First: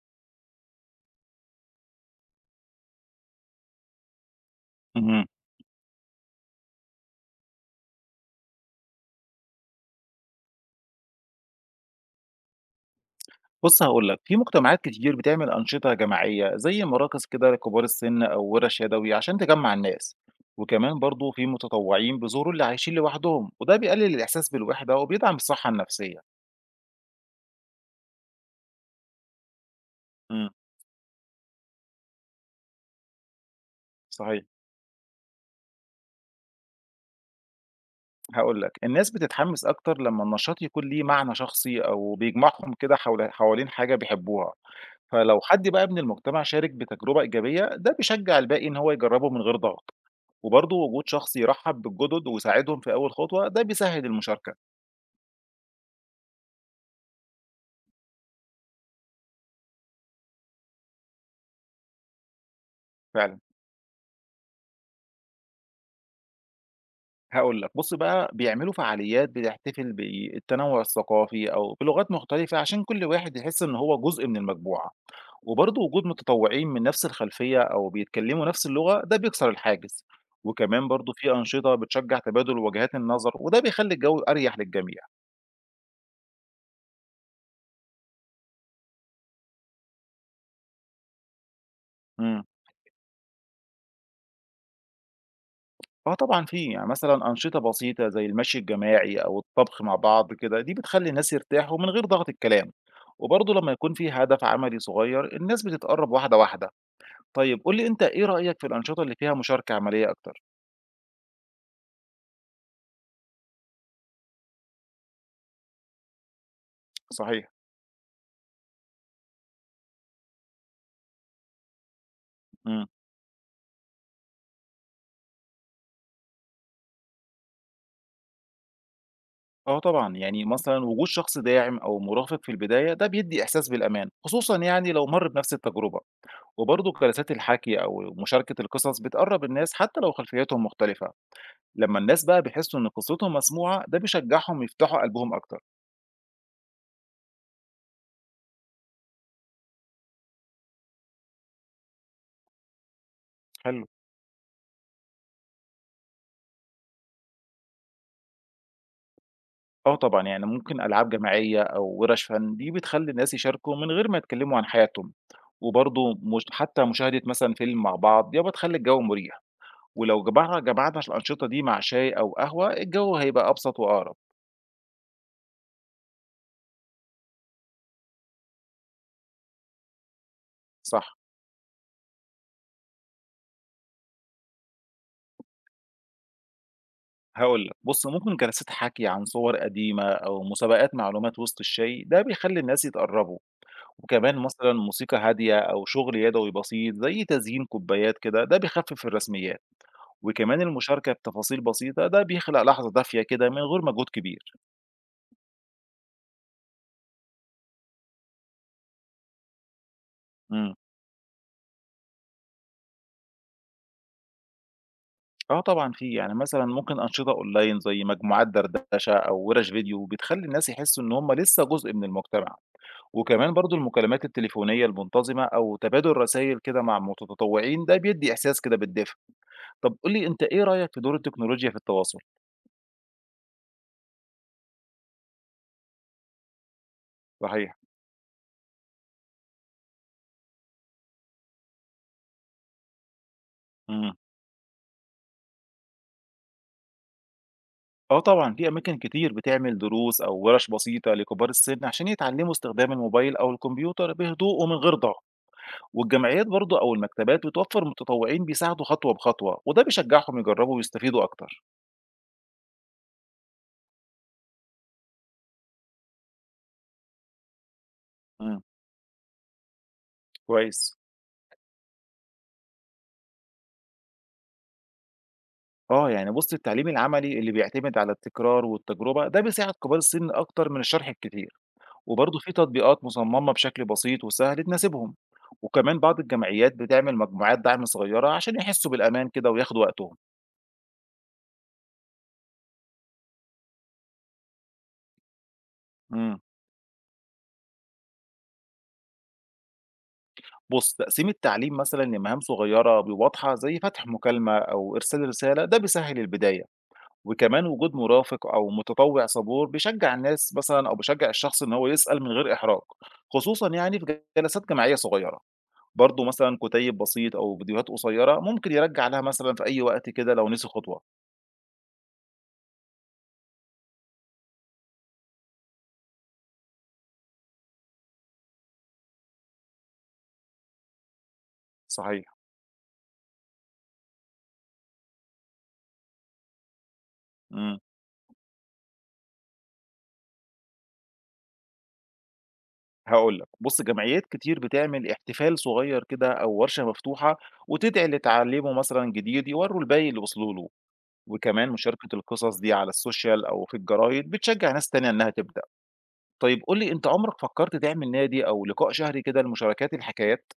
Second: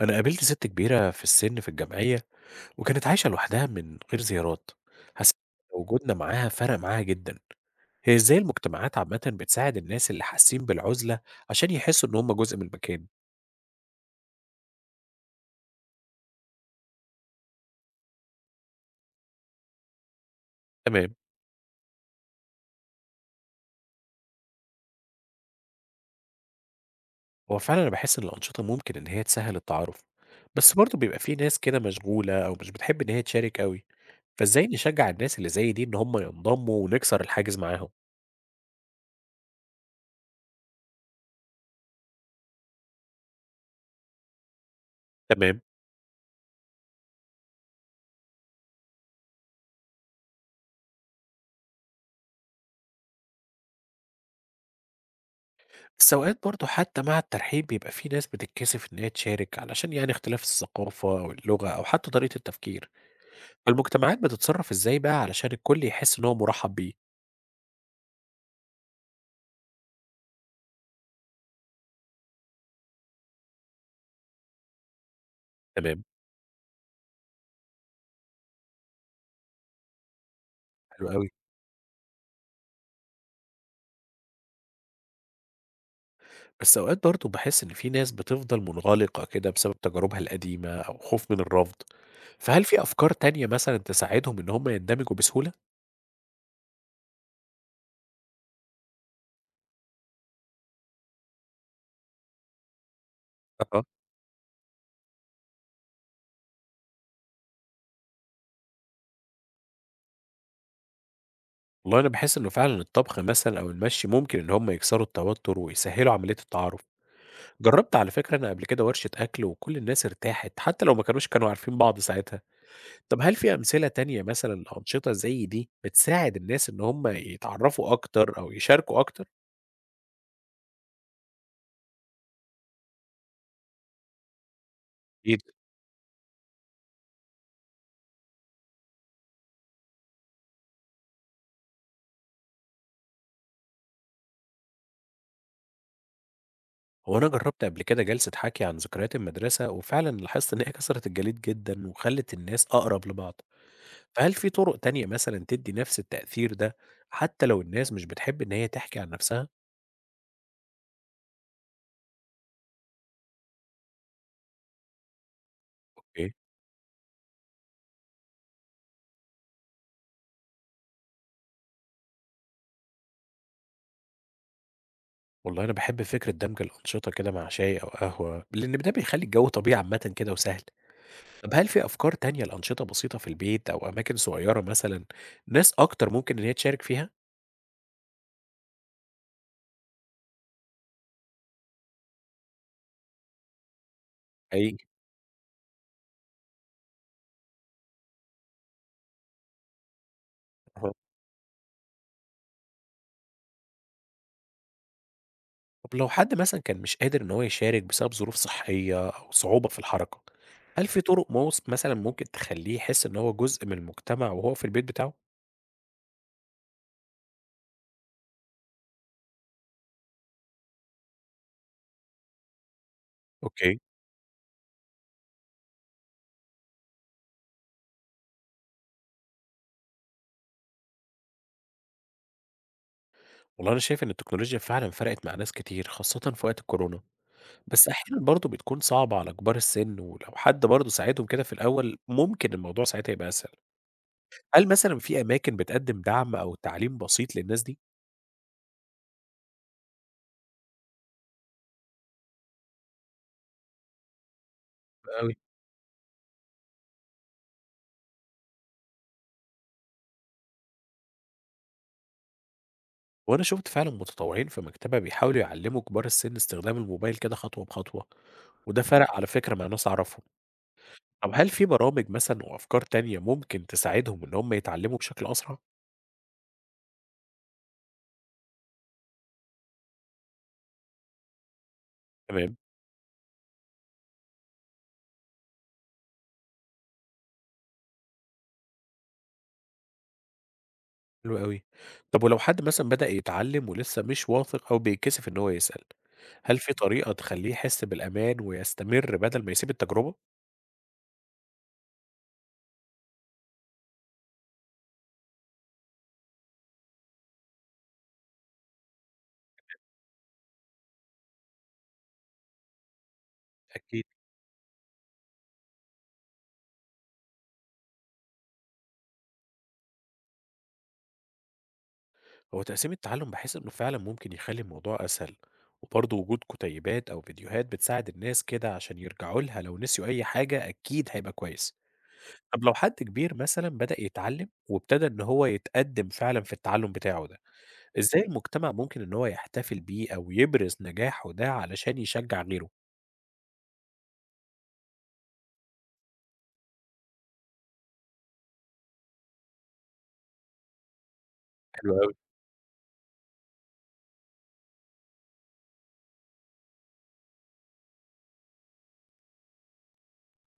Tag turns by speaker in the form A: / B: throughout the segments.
A: أنا قابلت سِت كبيرة في السِن في الجمعية، وكانت عايشة لوحدها من غير زيارات،
B: اهم.
A: حسيت إن وجودنا معاها فرق معاها جدًا. هي إزاي المجتمعات عامةً بتساعد الناس اللي حاسين بالعُزلة عشان يحسوا إن هم جزء من المكان؟
B: بُص هاقول لك، في مجتمعات كتير بتعمل أنشطة جماعية زي مراكز كده لكبار السن أو ورش يدوي عشان تجمّع الناس، وكمان
A: تمام،
B: برضه في متطوعين بيزوروا اللي عايشين لوحدهم، وده بيقلل الإحساس بالوحدة وبيدعم الصحة النفسية.
A: هو فعلًا أنا باحس إن الأنشطة ممكن إن هي تسهّل التعارُف،
B: امم،
A: بس برضه بيبقى في ناس كده مشغولة أو مش بتحب إن هي تشارك أوي،
B: صحيح.
A: فإزاي نشجّع الناس اللي زي دي إن هم ينضمّوا ونكسر الحاجز معاهم؟
B: هاقول لك، الناس بتتحمس أكتر لمّا النشاط يكون ليه معنى شخصي أو بيجمعهم كده حوالين حاجة بيحبوها، فلو
A: تمام.
B: حد بقى من المجتمع شارك بتجربة إيجابية ده بيشجع الباقي إن هو يجربه من غير ضغط. وبرضه وجود شخص يرحّب بالجدد ويساعدهم في أول خطوة، ده بيسهّل المشاركة
A: بس أوقات برضه حتى مع الترحيب بيبقى في ناس بتتكسف إن هي تشارك علشان يعني اختلاف الثقافة أو اللغة أو حتى طريقة التفكير،
B: فعلًا.
A: فالمجتمعات بتتصرف إزاي بقى علشان الكل يحس إن هو مرحب بيه؟
B: هاقول لك، بُص بقى بيعملوا فعاليات بتحتفل بالتنوُّع الثقافي أو بلغات مختلفة عشان كل واحد يحس إن هو جزء من المجموعة، وبرضه
A: تمام.
B: وجود متطوّعين من نفس الخلفية أو بيتكلّموا نفس اللغة، ده بيكسر الحاجز. وكمان
A: حلو
B: برضه
A: قوي.
B: في أنشطة بتشجّع تبادل وجهات النظر وده بيخلّي الجو أريح للجميع.
A: بس أوقات برضه بحس إن في ناس بتفضل منغلقة كده بسبب تجاربها القديمة أو خوف من الرفض،
B: إمم.
A: فهل في أفكار تانية مثلا تساعدهم إن هم يندمجوا بسهولة؟
B: آه طبعًا في، يعني مثلًا أنشطة بسيطة زي المشي الجماعي أو الطبخ مع بعض كده، دي بتخلّي الناس يرتاحوا من غير ضغط الكلام، وبرضه لمّا
A: أها.
B: يكون في هدف عملي صغير الناس بتتقرّب واحدة، واحدة. طيب قُل لي أنت إيه رأيك في الأنشطة اللي فيها مشاركة عملية أكتر؟
A: والله أنا بحس إنه فعلا الطبخ مثلا أو المشي ممكن إن هم يكسروا التوتر ويسهلوا عملية التعارف.
B: صحيح.
A: جرّبت على فكرة أنا قبل كده ورشة أكل وكل الناس ارتاحت، حتى لو ما كانوش كانوا عارفين بعض ساعتها.
B: إمم.
A: طب هل في أمثلة تانية مثلًا لأنشطة زي دي بتساعد الناس إن هم يتعرّفوا أكتر أو يشاركوا أكتر؟
B: آه طبعًا، يعني مثلًا وجود شخص داعم أو مرافق في البداية ده بيدّي إحساس بالأمان، خصوصًا يعني لو مَر
A: أكيد.
B: بنفس التجربة، وبرضه جلسات الحكي أو مشاركة القصص بتقرّب الناس حتى لو خلفياتهم مختلفة. لمّا الناس بقى بيحسّوا إن قصتهم مسموعة، ده بيشجّعهم يفتحوا قلبهم أكتر.
A: هو أنا جرّبت قبل كده جلسة حَكي عن ذكريات المدرسة، وفعلًا لاحظت إن هي كسرت الجليد جدًا وخلّت الناس أقرب لبعض.
B: حلو.
A: فهل في طُرق تانية مثلًا تدّي نفس التأثير ده، حتى لو الناس مش بتحب إن هي تحكي عن نفسها؟
B: آه طبعًا، يعني ممكن ألعاب جماعية أو وِرَش فن، دي بتخلّي الناس يشاركوا من غير ما يتكلّموا عن حياتهم، وبرضه
A: أوكي.
B: مش حتّى مشاهدة مثلًا فيلم مع بعض، دي بتخلّي الجَو مُريح، ولو جمعنا الأنشطة دي مع شاي أو قهوة، الجَو هيبقى أبسط وأقرب.
A: والله أنا باحب فكرة دمج الأنشطة كده مع شاي أو قهوة، لإن ده بيخلّي الجو طبيعي عامةً كده وسهل.
B: صح،
A: طب هل في أفكار تانية لأنشطة بسيطة في البيت أو أماكن صغيرة مثلًا، ناس أكتر ممكن إن هي تشارك فيها؟
B: هاقول لك، بُص ممكن جلسات حَكي عن صور قديمة أو مسابقات معلومات وسط الشاي، ده بيخلّي الناس يتقرّبوا. وكمان مثلًا
A: حقيقي،
B: موسيقى هادية أو شغل يدوي بسيط زي تزيين كوبايات كده، ده بيخفف الرسميات، وكمان
A: أها.
B: المشاركة بتفاصيل بسيطة ده بيخلق لحظة دافية كده من غير مجهود كبير.
A: طب لو حد مثلًا كان مش قادر إن هو يشارك بسبب ظروف صحية أو صعوبة في الحركة،
B: إمم.
A: هل في طرق مثلًا ممكن تخلّيه يحس إن هو جزء من المجتمع وهو في البيت بتاعه؟
B: آه طبعًا في، يعني مثلًا ممكن أنشطة أونلاين زي مجموعات دردشة أو ورش فيديو بتخلّي الناس يحسّوا إن هم لسه جزء من المجتمع، وكمان برضه
A: أوكي.
B: المكالمات التليفونية المنتظمة أو تبادل رسايل كده مع متطوعين ده بيدّي إحساس كده بالدفء. طب قُل لي أنت إيه رأيك في دور التكنولوجيا في التواصل؟
A: والله أنا شايف إن التكنولوجيا فعلًا فرقت مع ناس كتير، خاصةً في وقت الكورونا،
B: صحيح.
A: بس أحيانًا برضه بتكون صعبة على كبار السن، ولو حد برضه ساعدهم كده في الأول، ممكن الموضوع ساعتها يبقى أسهل.
B: إمم.
A: هل مثلًا في أماكن بتقدّم دعم أو تعليم بسيط للناس دي؟
B: آه طبعًا، في أماكن كتير بتعمل دروس أو ورش بسيطة لكبار السن عشان يتعلموا استخدام الموبايل أو الكمبيوتر بهدوء ومن غير
A: حلو
B: ضغط،
A: أوي.
B: والجمعيات برضه أو المكتبات بتوفر متطوعين بيساعدوا خطوة بخطوة، وده بيشجعهم يجربوا ويستفيدوا أكتر.
A: وأنا شُفت فعلًا متطوعين في مكتبة بيحاولوا يعلّموا كبار السن استخدام الموبايل كده خطوة بخطوة،
B: امم،
A: وده فرق على فكرة مع ناس أعرفهم.
B: كويس.
A: طب هل في برامج مثلًا وأفكار تانية ممكن تساعدهم إن هم يتعلموا بشكل أسرع؟
B: آه، يعني بُص التعليم العملي اللي بيعتمد على التكرار والتجربة ده بيساعد كبار السن أكتر من الشرح الكتير، وبرضه في
A: تمام،
B: تطبيقات مصممة بشكل بسيط وسهل تناسبهم، وكمان بعض الجمعيات بتعمل مجموعات دعم صغيرة عشان يحسوا بالأمان كده وياخدوا وقتهم.
A: حلو أوي. طب ولو حد مثلًا بدأ يتعلم ولسه مش واثق أو بيتكسف إن هو يسأل،
B: امم.
A: هل في طريقة تخلّيه يحس بالأمان ويستمر بدل ما يسيب التجربة؟
B: بُص، تقسيم التعليم مثلًا لمهام صغيرة وواضحة زي فتح مكالمة أو إرسال رسالة ده بيسهّل البداية، وكمان وجود مرافق أو متطوع صبور بيشجّع الناس مثلًا أو بيشجّع الشخص إن هو يسأل من غير إحراج، خصوصًا يعني
A: أكيد.
B: في جلسات جماعية صغيرة، برضه مثلًا كُتيب بسيط أو فيديوهات قصيرة ممكن يرجّع لها مثلًا في أي وقت كده لو نسي خطوة،
A: هو تقسيم التعلم بحيث إنه فعلا ممكن يخلي الموضوع أسهل، وبرضه وجود كتيبات أو فيديوهات بتساعد الناس كده عشان يرجعوا لها لو نسيوا أي حاجة أكيد هيبقى كويس.
B: صحيح،
A: طب لو حد كبير مثلا بدأ يتعلم وابتدى إن هو يتقدم فعلا في التعلم بتاعه ده،
B: إمم،
A: إزاي المجتمع ممكن إن هو يحتفل بيه أو يبرز نجاحه ده علشان يشجع غيره؟
B: هاقول لك، بُص جمعيات كتير بتعمل احتفال صغير كده أو ورشة مفتوحة وتدعي اللي اتعلموا مثلًا جديد يورّوا الباقي اللي وصلوا له، وكمان
A: حلو
B: مشاركة
A: أوي.
B: القصص دي على السوشيال أو في الجرايد بتشجع ناس تانية إنها تبدأ. طيب قُل لي أنت عمرك فكرت تعمل نادي أو لقاء شهري كده لمشاركات الحكايات؟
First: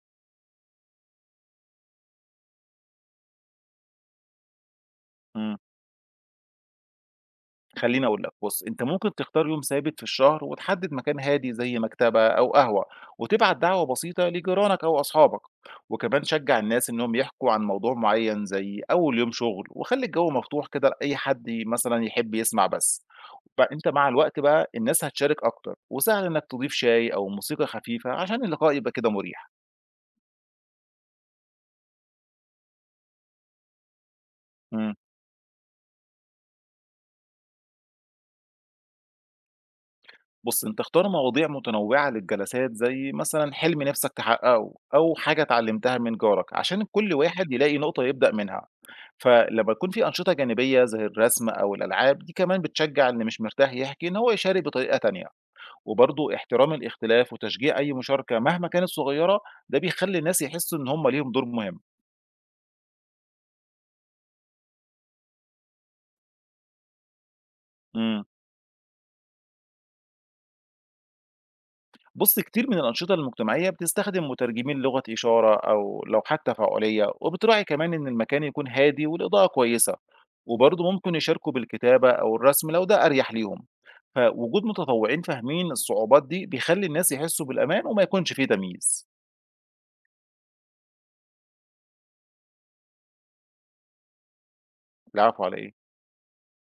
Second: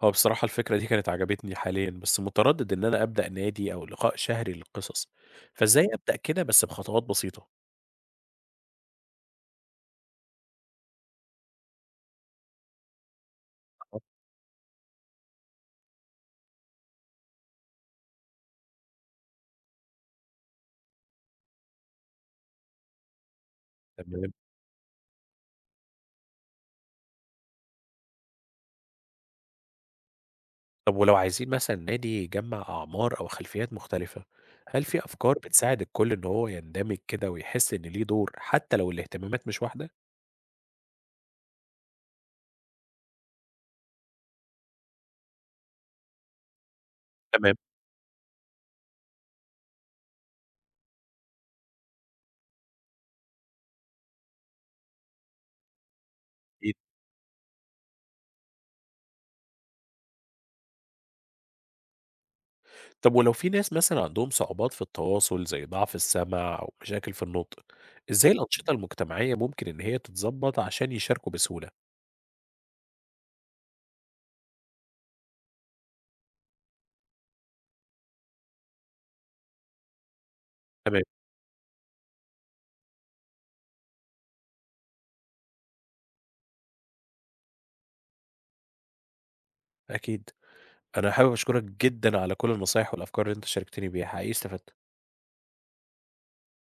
A: هو بصراحة الفكرة دي كانت عجبتني حاليا بس متردد إن أنا أبدأ نادي أو لقاء شهري للقصص،
B: إمم.
A: فإزاي أبدأ كده بس بخطوات بسيطة؟
B: خلّيني أقول لك، بُص أنت ممكن تختار يوم ثابت في الشهر وتحدد مكان هادي زي مكتبة أو قهوة، وتبعت دعوة بسيطة لجيرانك أو أصحابك، وكمان شجّع الناس إنهم يحكوا عن موضوع معيّن زي أول يوم شغل، وخلّي الجو مفتوح كده لأي حد مثلًا يحب يسمع بس، فأنت مع
A: تمام.
B: الوقت بقى الناس هتشارك أكتر، وسهل إنك تضيف شاي أو موسيقى خفيفة عشان اللقاء يبقى كده مُريح.
A: طب ولو عايزين مثلًا نادي يجمّع أعمار أو خلفيات مختلفة، هل
B: إمم.
A: في أفكار بتساعد الكل إن هو يندمج كده ويحس إن ليه دور حتى لو الاهتمامات مش واحدة؟
B: بُص، أنت اختار مواضيع متنوعة للجلسات زي مثلًا حلم نفسك تحققه أو حاجة اتعلمتها من جارك، عشان كل واحد
A: تمام،
B: يلاقي نقطة يبدأ منها. فلما يكون في أنشطة جانبية زي الرسم أو الألعاب، دي كمان بتشجع اللي مش مرتاح يحكي إن هو يشارك بطريقة تانية. وبرضه احترام
A: أكيد.
B: الاختلاف وتشجيع أي مشاركة مهما كانت صغيرة، ده بيخلي الناس يحسوا إن هم ليهم دور مهم.
A: طب ولو في ناس مثلًا عندهم صعوبات في التواصل زي ضعف السمع أو مشاكل في النطق،
B: إمم.
A: إزاي الأنشطة المجتمعية ممكن إن هي تتضبط عشان يشاركوا بسهولة؟
B: بُص كتير من الأنشطة المجتمعية بتستخدم مترجمين لغة إشارة أو لوحات تفاعلية، وبتراعي كمان إن المكان يكون هادي والإضاءة كويسة، وبرضه
A: تمام.
B: ممكن يشاركوا بالكتابة أو الرسم لو ده أريح ليهم، فوجود متطوعين فاهمين الصعوبات دي بيخلي الناس يحسوا بالأمان وما يكونش فيه تمييز.
A: أكيد، أنا حابب أشكرك جدًا على كل النصايح والأفكار اللي أنت شاركتني بيها، حقيقي استفدت.
B: العفو على إيه؟